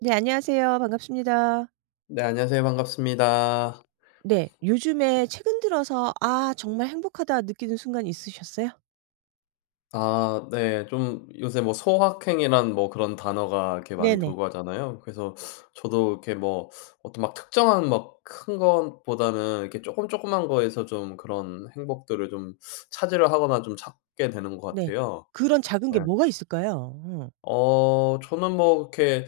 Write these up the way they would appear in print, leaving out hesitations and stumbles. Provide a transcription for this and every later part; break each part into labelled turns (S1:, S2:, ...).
S1: 네, 안녕하세요. 반갑습니다.
S2: 네 안녕하세요. 반갑습니다.
S1: 네. 요즘에 최근 들어서 '아 정말 행복하다.' 느끼는 순간이 있으셨어요?
S2: 아 네 좀 요새 뭐 소확행이란 뭐 그런 단어가 이렇게 많이
S1: 네네.
S2: 돌고 하잖아요. 그래서 저도 이렇게 뭐 어떤 막 특정한 막 큰 것보다는 이렇게 조금 조그만 거에서 좀 그런 행복들을 좀 차지를 하거나 좀 찾게 되는 것
S1: 네.
S2: 같아요.
S1: 그런 작은 게
S2: 예.
S1: 뭐가 있을까요?
S2: 어 저는 뭐 이렇게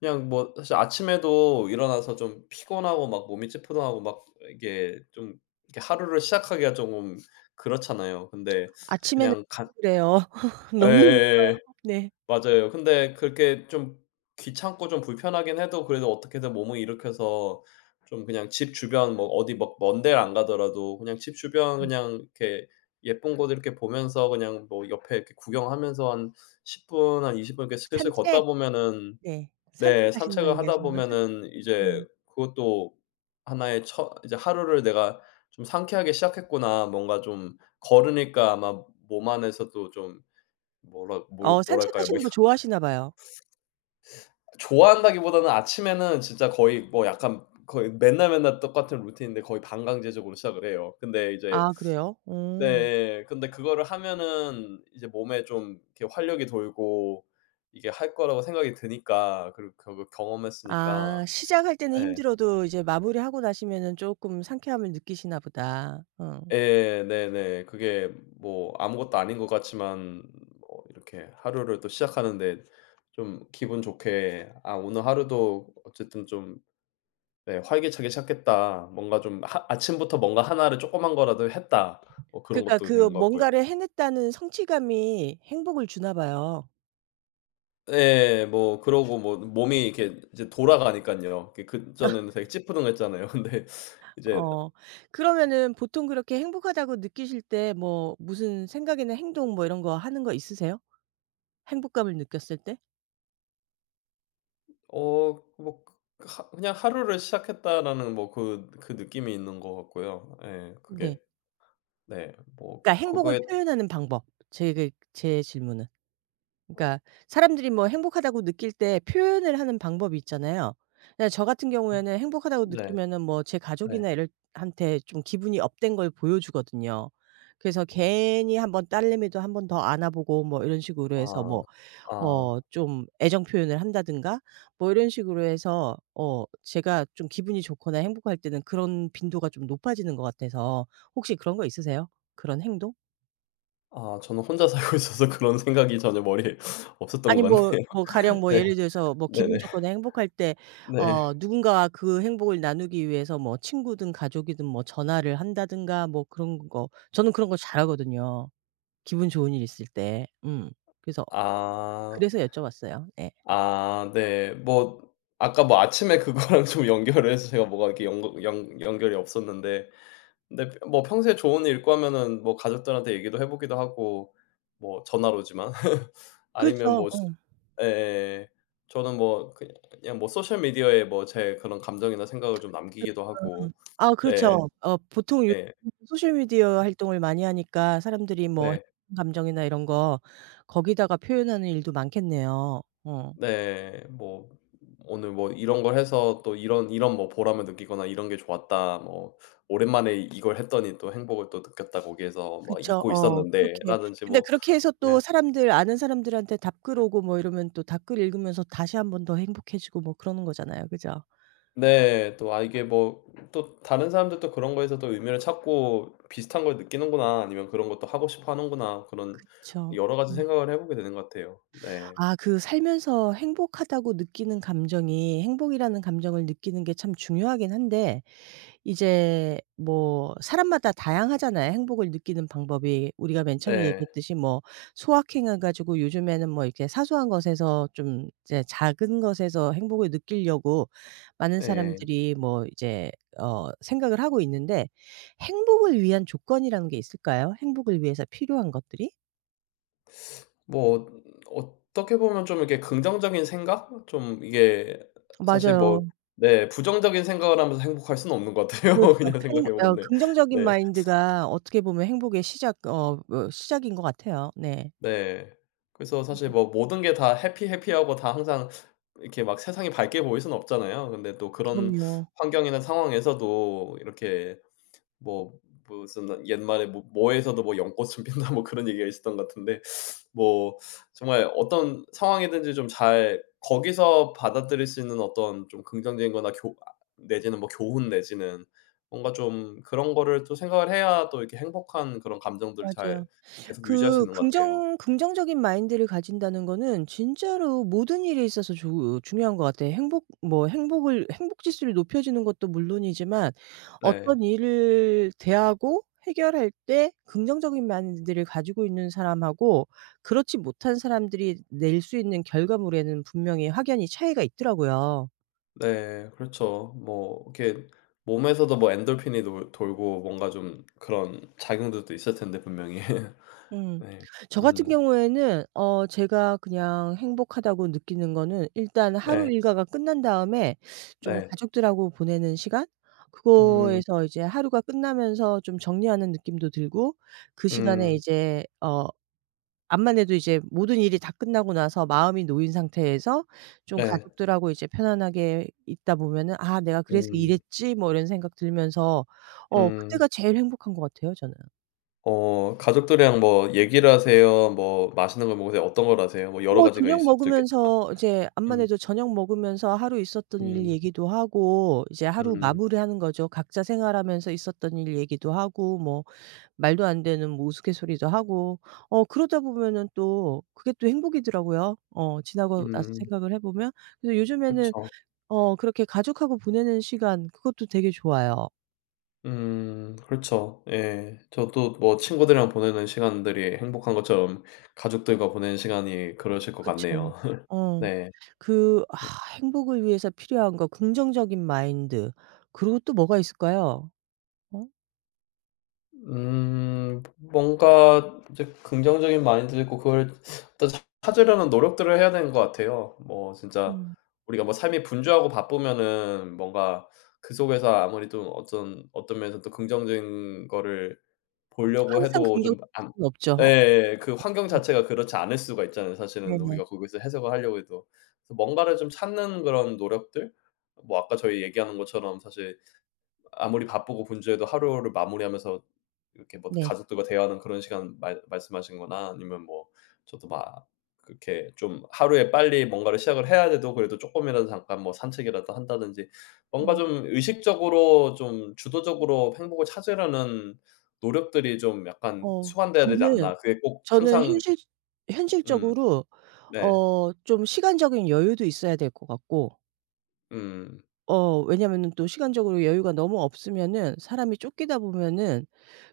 S2: 그냥 뭐 사실 아침에도 일어나서 좀 피곤하고 막 몸이 찌뿌둥하고 막 이게 좀 이렇게 하루를 시작하기가 조금 그렇잖아요. 근데
S1: 아침에는
S2: 그냥 간
S1: 항상 그래요.
S2: 예예
S1: 너무
S2: 예.
S1: 네.
S2: 맞아요. 근데 그렇게 좀 귀찮고 좀 불편하긴 해도 그래도 어떻게든 몸을 일으켜서 좀 그냥 집 주변 뭐 어디 막 먼 데를 안 가더라도 그냥 집 주변
S1: 음.
S2: 그냥 이렇게 예쁜 곳 이렇게 보면서 그냥 뭐 옆에 이렇게 구경하면서 한 10 분, 한 20 분 이렇게 슬슬 걷다
S1: 산책?
S2: 보면은
S1: 네.
S2: 네
S1: 산책하시는 거
S2: 산책을 하다
S1: 얘기하시는 거죠?
S2: 보면은
S1: 음.
S2: 이제 그것도 하나의 처 이제 '하루를 내가 좀 상쾌하게 시작했구나.' 뭔가 좀 걸으니까 아마 몸 안에서도 좀 뭐라 뭘 뭐랄까요? 뭐
S1: 산책하시는
S2: 혀
S1: 거 좋아하시나 봐요.
S2: 좋아한다기보다는 아침에는 진짜 거의 뭐 약간 거의 맨날 맨날 똑같은 루틴인데 거의 반강제적으로 시작을 해요. 근데 이제
S1: 아 그래요? 어.
S2: 네. 근데 그거를 하면은 이제 몸에 좀 이렇게 활력이 돌고 이게 할 거라고 생각이 드니까 그리고 그걸 경험했으니까
S1: 아 시작할 때는
S2: 예.
S1: 힘들어도 이제 마무리하고 나시면은 쪼끔 상쾌함을 느끼시나 보다. 어.
S2: 예 네네. 그게 뭐 아무것도 아닌 것 같지만 뭐 이렇게 하루를 또 시작하는 데 좀 기분 좋게 '아 오늘 하루도 어쨌든 좀 네. 활기차게 시작했다.' 뭔가 좀 하 '아침부터 뭔가 하나를 조그만 거라도 했다.' 뭐 그런
S1: 그러니까
S2: 것도
S1: 그
S2: 되는 것 같고요.
S1: 뭔가를 해냈다는 성취감이 행복을 주나 봐요.
S2: 예. 뭐 그러고 뭐 몸이 이렇게 이제 돌아가니까요 그전에는 되게 찌뿌둥했잖아요. 근데 이제
S1: 어. 그러면은 보통 그렇게 행복하다고 느끼실 때 뭐 무슨 생각이나 행동 뭐 이런 거 하는 거 있으세요? 행복감을 느꼈을 때?
S2: 어 뭐 그냥 '하루를 시작했다.'라는 뭐 그 느낌이 있는 것 같고요. 예. 그게
S1: 네.
S2: 네. 뭐
S1: 그러니까 행복을
S2: 그거에
S1: 표현하는 방법. 제 그 제 질문은. 그러니까 사람들이 뭐 행복하다고 느낄 때 표현을 하는 방법이 있잖아요. 그냥 저 같은 경우에는 행복하다고
S2: 네.
S1: 느끼면은 뭐 제
S2: 네.
S1: 가족이나 이럴 한테 좀 기분이 업된 걸 보여주거든요. 그래서 괜히 한번 딸내미도 한번 더 안아보고 뭐 이런 식으로 해서
S2: 아.
S1: 뭐
S2: 아.
S1: 좀 애정 표현을 한다든가 뭐 이런 식으로 해서 제가 좀 기분이 좋거나 행복할 때는 그런 빈도가 좀 높아지는 것 같아서 혹시 그런 거 있으세요? 그런 행동?
S2: 아 저는 혼자 살고 있어서 그런 생각이 전혀 머리에 없었던 것
S1: 아니 뭐
S2: 같네요.
S1: 뭐 가령 뭐
S2: 네.
S1: 예를 들어서 뭐
S2: 네네.
S1: 기분 좋거나 행복할 때
S2: 네.
S1: 누군가와 그 행복을 나누기 위해서 뭐 친구든 가족이든 뭐 전화를 한다든가 뭐 그런 거 저는 그런 거 잘하거든요, 기분 좋은 일 있을 때. 음. 그래서
S2: 아.
S1: 그래서 여쭤봤어요. 예.
S2: 아 네. 뭐 아까 뭐 아침에 그거랑 좀 연결을 해서 제가 뭐가 이렇게 연거 연 연결이 없었는데 근데 뭐 평소에 좋은 일 있고 하면은 뭐 가족들한테 얘기도 해 보기도 하고 뭐 전화로지만 아니면
S1: 그렇죠.
S2: 뭐 시
S1: 어.
S2: 예예. 저는 뭐 그냥 그냥 뭐 소셜 미디어에 뭐 제 그런 감정이나 생각을 좀 남기기도
S1: 음음.
S2: 하고
S1: 아
S2: 네.
S1: 그렇죠. 보통 요
S2: 네.
S1: 소셜 미디어 활동을 많이 하니까 사람들이 뭐
S2: 네.
S1: 감정이나 이런 거 거기다가 표현하는 일도 많겠네요. 어.
S2: 네. 뭐 오늘 뭐 이런 걸 해서 또 이런 이런 뭐 보람을 느끼거나 '이런 게 좋았다.' 뭐 '오랜만에 이걸 했더니 또 행복을 또 느꼈다. 거기에서 막
S1: 그쵸.
S2: 잊고
S1: 어
S2: 있었는데.'
S1: 그렇게
S2: 라든지
S1: 근데
S2: 뭐
S1: 그렇게 해서
S2: 네.
S1: 또 사람들 아는 사람들한테 답글 오고 뭐 이러면 또 답글 읽으면서 다시 한번 더 행복해지고 뭐 그러는 거잖아요. 그죠?
S2: 네. 또 '아 이게 뭐 또 다른 사람들도 그런 거에서 또 의미를 찾고 비슷한 걸 느끼는구나.' 아니면 '그런 것도 하고 싶어 하는구나.' 그런
S1: 그쵸.
S2: 여러 가지
S1: 음.
S2: 생각을 해 보게 되는 것 같아요. 네.
S1: 아 그 살면서 행복하다고 느끼는 감정이 행복이라는 감정을 느끼는 게 참 중요하긴 한데 이제 뭐 사람마다 다양하잖아요 행복을 느끼는 방법이. 우리가 맨 처음에
S2: 네.
S1: 얘기했듯이 뭐 소확행을 가지고 요즘에는 뭐 이렇게 사소한 것에서 좀 이제 작은 것에서 행복을 느끼려고 많은
S2: 예.
S1: 사람들이 뭐 이제 생각을 하고 있는데 행복을 위한 조건이라는 게 있을까요? 행복을 위해서 필요한 것들이?
S2: 뭐 어떻게 보면 좀 이렇게 긍정적인 생각? 좀 이게 사실 뭐
S1: 맞아요.
S2: 네 부정적인 생각을 하면서 행복할 수는 없는 것 같아요.
S1: 그렇죠.
S2: 그냥
S1: 행
S2: 생각해 보건
S1: 어
S2: 네.
S1: 긍정적인
S2: 네.
S1: 마인드가 어떻게 보면 행복의 시작 어 어 시작인 것 같아요. 네.
S2: 네. 그래서 사실 뭐 모든 게 다 해피 해피하고 다 항상 이렇게 막 세상이 밝게 보일 수는 없잖아요. 근데 또 그런
S1: 그럼요.
S2: 환경이나 상황에서도 이렇게 뭐 무슨 옛말에 뭐 "뭐에서도 뭐 연꽃은 핀다." 뭐 그런 얘기가 있었던 것 같은데 뭐 정말 어떤 상황이든지 좀 잘 거기서 받아들일 수 있는 어떤 좀 긍정적인 거나 교 아 내지는 뭐 교훈 내지는 뭔가 좀 그런 거를 또 생각을 해야 또 이렇게 행복한 그런 감정들을 잘
S1: 맞아요.
S2: 계속 유지할 수 있는 것 같아요.
S1: 긍정적인 마인드를 가진다는 거는 진짜로 모든 일에 있어서 조 중요한 것 같아요. 행복 뭐 행복을 행복 지수를 높여주는 것도 물론이지만
S2: 네.
S1: 어떤 일을 대하고 해결할 때 긍정적인 마인드를 가지고 있는 사람하고 그렇지 못한 사람들이 낼 수 있는 결과물에는 분명히 확연히 차이가 있더라고요.
S2: 네. 그렇죠. 뭐 이렇게 몸에서도 뭐 엔돌핀이 돌 돌고 뭔가 좀 그런 작용들도 있을 텐데 분명히.
S1: 음.
S2: 네.
S1: 저 같은
S2: 음.
S1: 경우에는 제가 그냥 행복하다고 느끼는 거는 일단
S2: 네.
S1: 하루 일과가 끝난 다음에 좀
S2: 네.
S1: 가족들하고 보내는 시간?
S2: 음.
S1: 그거에서 이제 하루가 끝나면서 좀 정리하는 느낌도 들고 그 시간에
S2: 음.
S1: 이제 어 암만 해도 이제 모든 일이 다 끝나고 나서 마음이 놓인 상태에서 좀
S2: 네.
S1: 가족들하고 이제 편안하게 있다 보면은 '아 내가 그래서
S2: 음.
S1: 이랬지.' 뭐 이런 생각 들면서
S2: 음.
S1: 그때가 제일 행복한 것 같아요 저는.
S2: 어 가족들이랑 뭐 얘기를 하세요? 뭐 맛있는 걸 먹으세요? 어떤 걸 하세요? 뭐 여러
S1: 뭐
S2: 가지가 있을
S1: 저녁
S2: 수도 있겠지만.
S1: 먹으면서 이제 암만
S2: 음.
S1: 해도 저녁 먹으면서 하루 있었던 일
S2: 음.
S1: 얘기도 하고 이제 하루
S2: 음.
S1: 마무리하는 거죠. 각자 생활하면서 있었던 일 얘기도 하고 뭐 말도 안 되는 뭐 우스갯소리도 하고 그러다 보면은 또 그게 또 행복이더라고요. 지나고 나서
S2: 음.
S1: 생각을 해 보면. 그래서 요즘에는
S2: 그쵸.
S1: 그렇게 가족하고 보내는 시간 그것도 되게 좋아요.
S2: 음. 그렇죠. 예. 저도 뭐 친구들이랑 보내는 시간들이 행복한 것처럼 가족들과 보내는 시간이 그러실 것
S1: 그쵸.
S2: 같네요.
S1: 어.
S2: 네.
S1: 그 아 행복을 위해서 필요한 거 긍정적인 마인드 그리고 또 뭐가 있을까요? 어?
S2: 뭔가 이제 긍정적인 마인드 있고 그걸 일단 찾으려는 노력들을 해야 되는 것 같아요. 뭐 진짜
S1: 음.
S2: 우리가 뭐 삶이 분주하고 바쁘면은 뭔가 그 속에서 아무리 좀 어떤 면에서 또 긍정적인 거를 보려고
S1: 항상
S2: 해도
S1: 긍정적일
S2: 좀 안
S1: 수는 없죠. 어,
S2: 예예. 그 환경
S1: 음
S2: 자체가 그렇지 않을 수가 있잖아요 사실은
S1: 네네.
S2: 우리가 거기서 해석을 하려고 해도. 그래서 뭔가를 좀 찾는 그런 노력들? 뭐 아까 저희 얘기하는 것처럼 사실 아무리 바쁘고 분주해도 하루를 마무리하면서 이렇게 뭐
S1: 네.
S2: 가족들과 대화하는 그런 시간 말 말씀하신 거나 아니면 뭐 저도 막 그렇게 좀 하루에 빨리 뭔가를 시작을 해야 돼도 그래도 쪼끔이라도 잠깐 뭐 산책이라도 한다든지 뭔가
S1: 음
S2: 좀 의식적으로 좀 주도적으로 행복을 찾으려는 노력들이 좀 약간
S1: 어
S2: 수반돼야 되지
S1: 저는
S2: 않나. 그게 꼭 항상
S1: 현실
S2: 음
S1: 현실적으로
S2: 네.
S1: 좀 시간적인 여유도 있어야 될 것 같고
S2: 음.
S1: 왜냐면은 또 시간적으로 여유가 너무 없으면은 사람이 쫓기다 보면은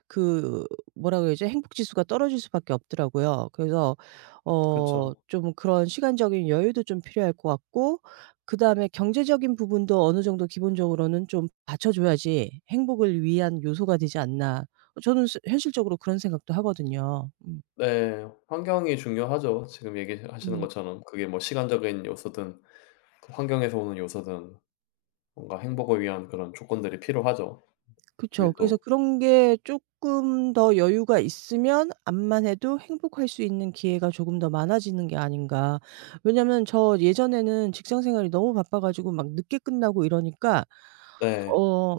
S1: 그 뭐라 그러죠? 행복 지수가 떨어질 수밖에 없더라고요. 그래서
S2: 그쵸.
S1: 좀 그런 시간적인 여유도 좀 필요할 것 같고 그다음에 경제적인 부분도 어느 정도 기본적으로는 좀 받쳐 줘야지 행복을 위한 요소가 되지 않나. 저는 스 현실적으로 그런 생각도 하거든요. 음.
S2: 네. 환경이 중요하죠. 지금 얘기하시는
S1: 음.
S2: 것처럼 그게 뭐 시간적인 요소든 그 환경에서 오는 요소든 뭔가 행복을 위한 그런 조건들이 필요하죠.
S1: 그쵸.
S2: 그게
S1: 그래서
S2: 또
S1: 그런 게 쪼끔 더 여유가 있으면 암만 해도 행복할 수 있는 기회가 조금 더 많아지는 게 아닌가. 왜냐면 저 예전에는 직장 생활이 너무 바빠 가지고 막 늦게 끝나고 이러니까
S2: 네.
S1: 어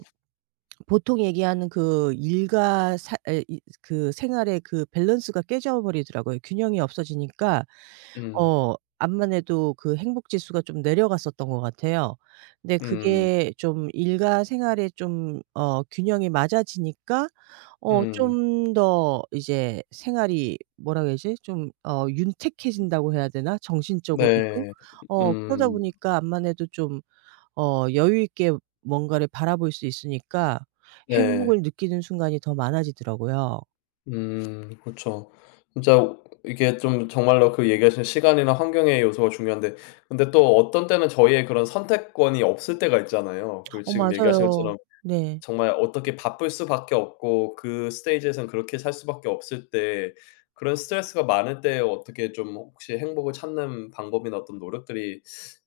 S1: 보통 얘기하는 그 일과 사 에 이 그 생활의 그 밸런스가 깨져 버리더라고요. 균형이 없어지니까
S2: 음.
S1: 암만 해도 그 행복 지수가 좀 내려갔었던 것 같아요. 근데
S2: 음.
S1: 그게 좀 일과 생활에 좀 어 균형이 맞아지니까
S2: 음.
S1: 좀 더 이제 생활이 뭐라 그해야지 좀 윤택해진다고 해야 되나? 정신적으로도.
S2: 네.
S1: 그러다
S2: 음.
S1: 보니까 암만 해도 좀 여유 있게 뭔가를 바라볼 수 있으니까 행복을
S2: 네.
S1: 느끼는 순간이 더 많아지더라고요.
S2: 음. 그쵸. 진짜 이게 좀 정말로 그 얘기하신 시간이나 환경의 요소가 중요한데 근데 또 어떤 때는 저희의 그런 선택권이 없을 때가 있잖아요. 그
S1: 어
S2: 지금 얘기하신
S1: 맞아요.
S2: 것처럼
S1: 네.
S2: 정말 어떻게 바쁠 수밖에 없고 그 스테이지에선 그렇게 살 수밖에 없을 때 그런 스트레스가 많을 때 어떻게 좀 혹시 행복을 찾는 방법이나 어떤 노력들이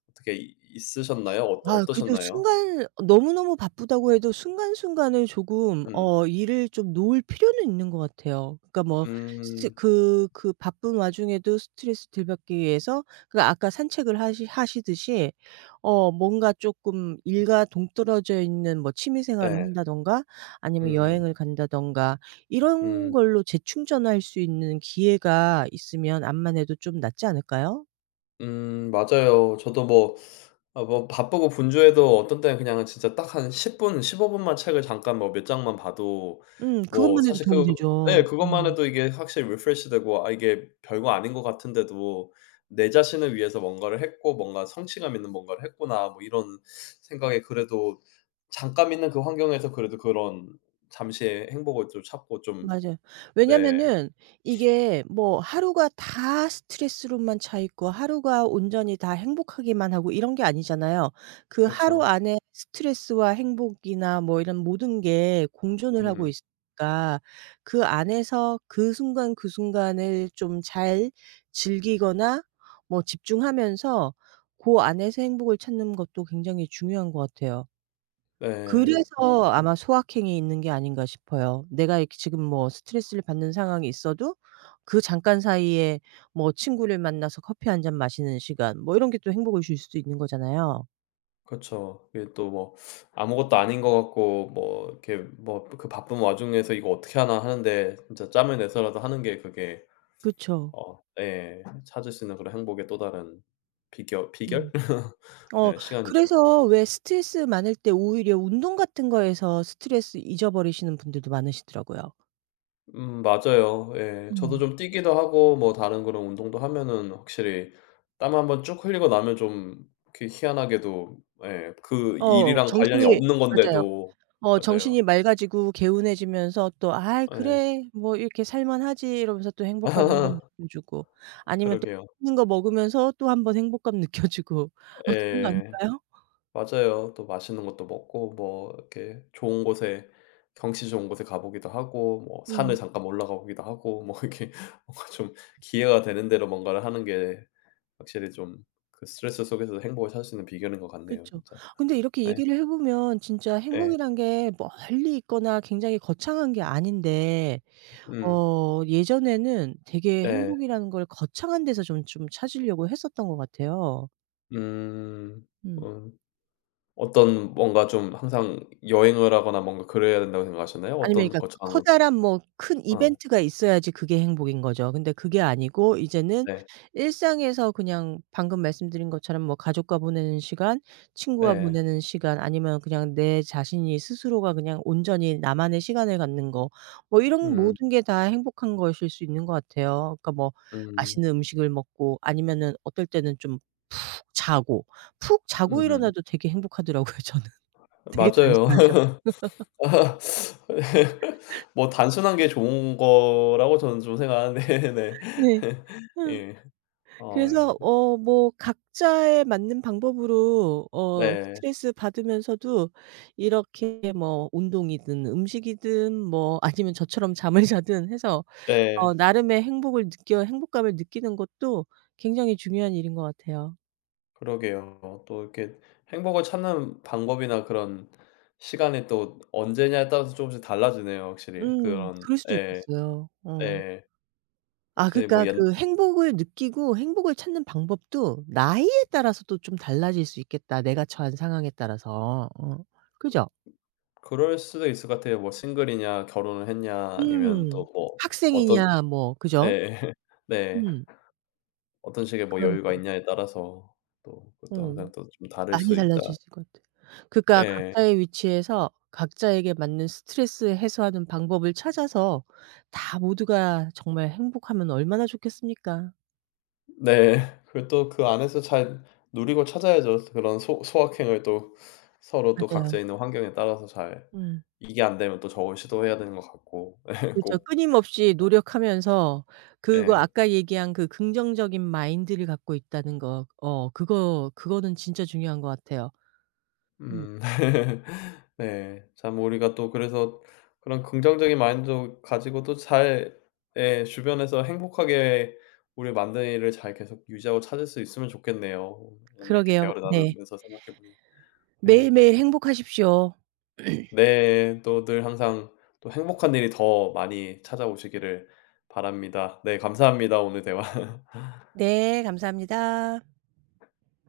S2: 어떻게 이 있으셨나요?
S1: 아 그래도
S2: 어떠셨나요?
S1: 순간 너무너무 바쁘다고 해도 순간순간을 조금
S2: 음.
S1: 어 일을 좀 놓을 필요는 있는 것 같아요. 그러니까 뭐 스트
S2: 음.
S1: 그 그 바쁜 와중에도 스트레스 덜 받기 위해서 그 아까 산책을 하시 하시듯이 뭔가 쪼끔 일과 동떨어져 있는 뭐 취미 생활을
S2: 네.
S1: 한다든가 아니면
S2: 음.
S1: 여행을 간다든가 이런
S2: 음.
S1: 걸로 재충전할 수 있는 기회가 있으면 암만 해도 좀 낫지 않을까요?
S2: 맞아요. 저도 뭐 아 뭐 바쁘고 분주해도 어떤 때는 그냥 진짜 딱 한 10 분 15 분만 책을 잠깐 뭐 몇 장만 봐도 뭐
S1: 그것만 해도
S2: 사실
S1: 도움
S2: 그
S1: 되죠.
S2: 예
S1: 어.
S2: 그것만 해도 이게 확실히 리프레시 되고 아 이게 별거 아닌 것 같은데도 내 자신을 위해서 뭔가를 했고 뭔가 '성취감 있는 뭔가를 했구나.' 뭐 이런 생각에 그래도 잠깐 있는 그 환경에서 그래도 그런 잠시의 행복을 좀 찾고 좀
S1: 맞아요.
S2: 네.
S1: 왜냐면은 이게 뭐 하루가 다 스트레스로만 차 있고 하루가 온전히 다 행복하기만 하고 이런 게 아니잖아요. 그 하루
S2: 그렇죠.
S1: 안에 스트레스와 행복이나 뭐 이런 모든 게 공존을 하고
S2: 음.
S1: 있으니까 그 안에서 그 순간 그 순간을 좀 잘 즐기거나 뭐 집중하면서 고 안에서 행복을 찾는 것도 굉장히 중요한 것 같아요.
S2: 네.
S1: 그래서 아마 소확행이 있는 게 아닌가 싶어요. 내가 이렇게 지금 뭐 스트레스를 받는 상황이 있어도 그 잠깐 사이에 뭐 친구를 만나서 커피 한 잔 마시는 시간 뭐 이런 게 또 행복을 줄 수도 있는 거잖아요.
S2: 그죠 이게 또 뭐 아무것도 아닌 것 같고 뭐 이렇게 뭐 그 바쁜 와중에서 '이거 어떻게 하나.' 하는데 진짜 짬을 내서라도 하는 게 그게
S1: 그쵸.
S2: 어 예 찾을 수 있는 그런 행복의 또 다른 비결?
S1: 음. 어
S2: 예 시간이죠.
S1: 그래서 왜 스트레스 많을 때 오히려 운동 같은 거에서 스트레스 잊어버리시는 분들도 많으시더라고요.
S2: 맞아요. 예. 저도
S1: 음.
S2: 좀 뛰기도 하고 뭐 다른 그런 운동도 하면은 확실히 땀 한번 쭉 흘리고 나면 좀 이렇게 희한하게도 예 그
S1: 어
S2: 일이랑 관련이
S1: 정신이
S2: 없는
S1: 맞아요.
S2: 건데도 맞아요.
S1: 정신이 맑아지고 개운해지면서 또 '아이
S2: 예.
S1: 그래. 뭐 이렇게 살만하지.' 이러면서 또 행복감 한번 느껴주고 아니면 또
S2: 그러게요.
S1: 맛있는 거 먹으면서 또 한번 행복감 느껴주고 아 그런 거
S2: 예.
S1: 아닐까요?
S2: 맞아요. 또 맛있는 것도 먹고 뭐 이렇게 좋은 곳에 경치 좋은 곳에 가 보기도 하고 뭐
S1: 음
S2: 산을 잠깐 올라가 보기도 하고 뭐 이렇게 뭔가 좀 기회가 되는 대로 뭔가를 하는 게 확실히 좀 그 스트레스 속에서도 행복을 찾을 수 있는 비결인 것 같네요
S1: 그쵸.
S2: 진짜.
S1: 근데 이렇게
S2: 네.
S1: 얘기를 해 보면 진짜
S2: 네
S1: 행복이란 게 멀리 있거나 굉장히 거창한 게 아닌데
S2: 음.
S1: 예전에는 되게
S2: 네,
S1: 행복이라는 걸 거창한 데서 좀 찾으려고 했었던 것 같아요.
S2: 음.
S1: 음.
S2: 음. 어떤 뭔가 좀 항상 여행을 하거나 뭔가 그래야 된다고 생각하셨나요?
S1: 아니면
S2: 어떤
S1: 그러니까
S2: 거창한 것
S1: 커다란 뭐 큰
S2: 아,
S1: 이벤트가 있어야지 그게 행복인 거죠. 근데 그게 아니고 이제는
S2: 네.
S1: 일상에서 그냥 방금 말씀드린 것처럼 뭐 가족과 보내는 시간, 친구와
S2: 네.
S1: 보내는 시간 아니면 그냥 내 자신이 스스로가 그냥 온전히 나만의 시간을 갖는 거 뭐 이런
S2: 음.
S1: 모든 게 다 행복한 것일 수 있는 것 같아요. 그러니까 뭐
S2: 음.
S1: 맛있는 음식을 먹고 아니면은 어떨 때는 좀 푹 자고 푹 자고
S2: 음.
S1: 일어나도 되게 행복하더라고요 저는. 되게
S2: 맞아요.
S1: 단순하죠.
S2: 아 뭐 단순한 게 좋은 거라고 저는 좀 생각하는데
S1: 네. 어.
S2: 네. 예. 어
S1: 그래서 뭐 각자에 맞는 방법으로
S2: 네.
S1: 스트레스 받으면서도 이렇게 뭐 운동이든 음식이든 뭐 아니면 저처럼 잠을 자든 해서
S2: 네.
S1: 나름의 행복을 느껴 행복감을 느끼는 것도 굉장히 중요한 일인 것 같아요.
S2: 그러게요. 또 이렇게 행복을 찾는 방법이나 그런 시간이 또 언제냐에 따라서 조금씩 달라지네요 확실히. 그런
S1: 그럴 수도
S2: 예.
S1: 있겠어요. 어.
S2: 예.
S1: 아
S2: 이제 뭐
S1: 그러니까
S2: 옛
S1: 그 행복을 느끼고 행복을 찾는 방법도 나이에 따라서도 좀 달라질 수 있겠다, 내가 처한 상황에 따라서. 어. 그죠?
S2: 그럴 수도 있을 것 같아요. 뭐 싱글이냐 결혼을 했냐 아니면
S1: 음.
S2: 또 뭐 어떤
S1: 학생이냐 뭐 그죠?
S2: 예. 네.
S1: 음.
S2: 어떤 식의 뭐 여유가
S1: 그러니깐요.
S2: 있냐에 따라서 또 그것도 항상
S1: 음.
S2: 또 좀 다를
S1: 많이
S2: 수 있다.
S1: 달라지실 것 같아요. 그러니까
S2: 예.
S1: 각자의 위치에서 각자에게 맞는 스트레스 해소하는 방법을 찾아서 다 모두가 정말 행복하면 얼마나 좋겠습니까.
S2: 네. 그리고 또 그 안에서 잘 누리고 찾아야죠. 그런 소 소확행을 또 서로 또
S1: 맞아요.
S2: 각자 있는 환경에 따라서 잘
S1: 음.
S2: 이게 안 되면 또 저걸 시도해야 되는 것 같고 예
S1: 그렇죠.
S2: 꼭
S1: 끊임없이 노력하면서 그거
S2: 예.
S1: 아까 얘기한 그 긍정적인 마인드를 갖고 있다는 거 그거는 진짜 중요한 것 같아요. 음.
S2: 음. 네. 참 우리가 또 그래서 그런 긍정적인 마인드 가지고 또 잘 예 주변에서 행복하게 우리 만드는 일을 잘 계속 유지하고 찾을 수 있으면 좋겠네요. 오늘 이렇게
S1: 그러게요.
S2: 대화를
S1: 네.
S2: 나누면서 생각해 보니. 네.
S1: 매일매일 행복하십시오.
S2: 네. 또 늘 항상 또 행복한 일이 더 많이 찾아오시기를 바랍니다. 네 감사합니다. 오늘 대화.
S1: 네. 감사합니다.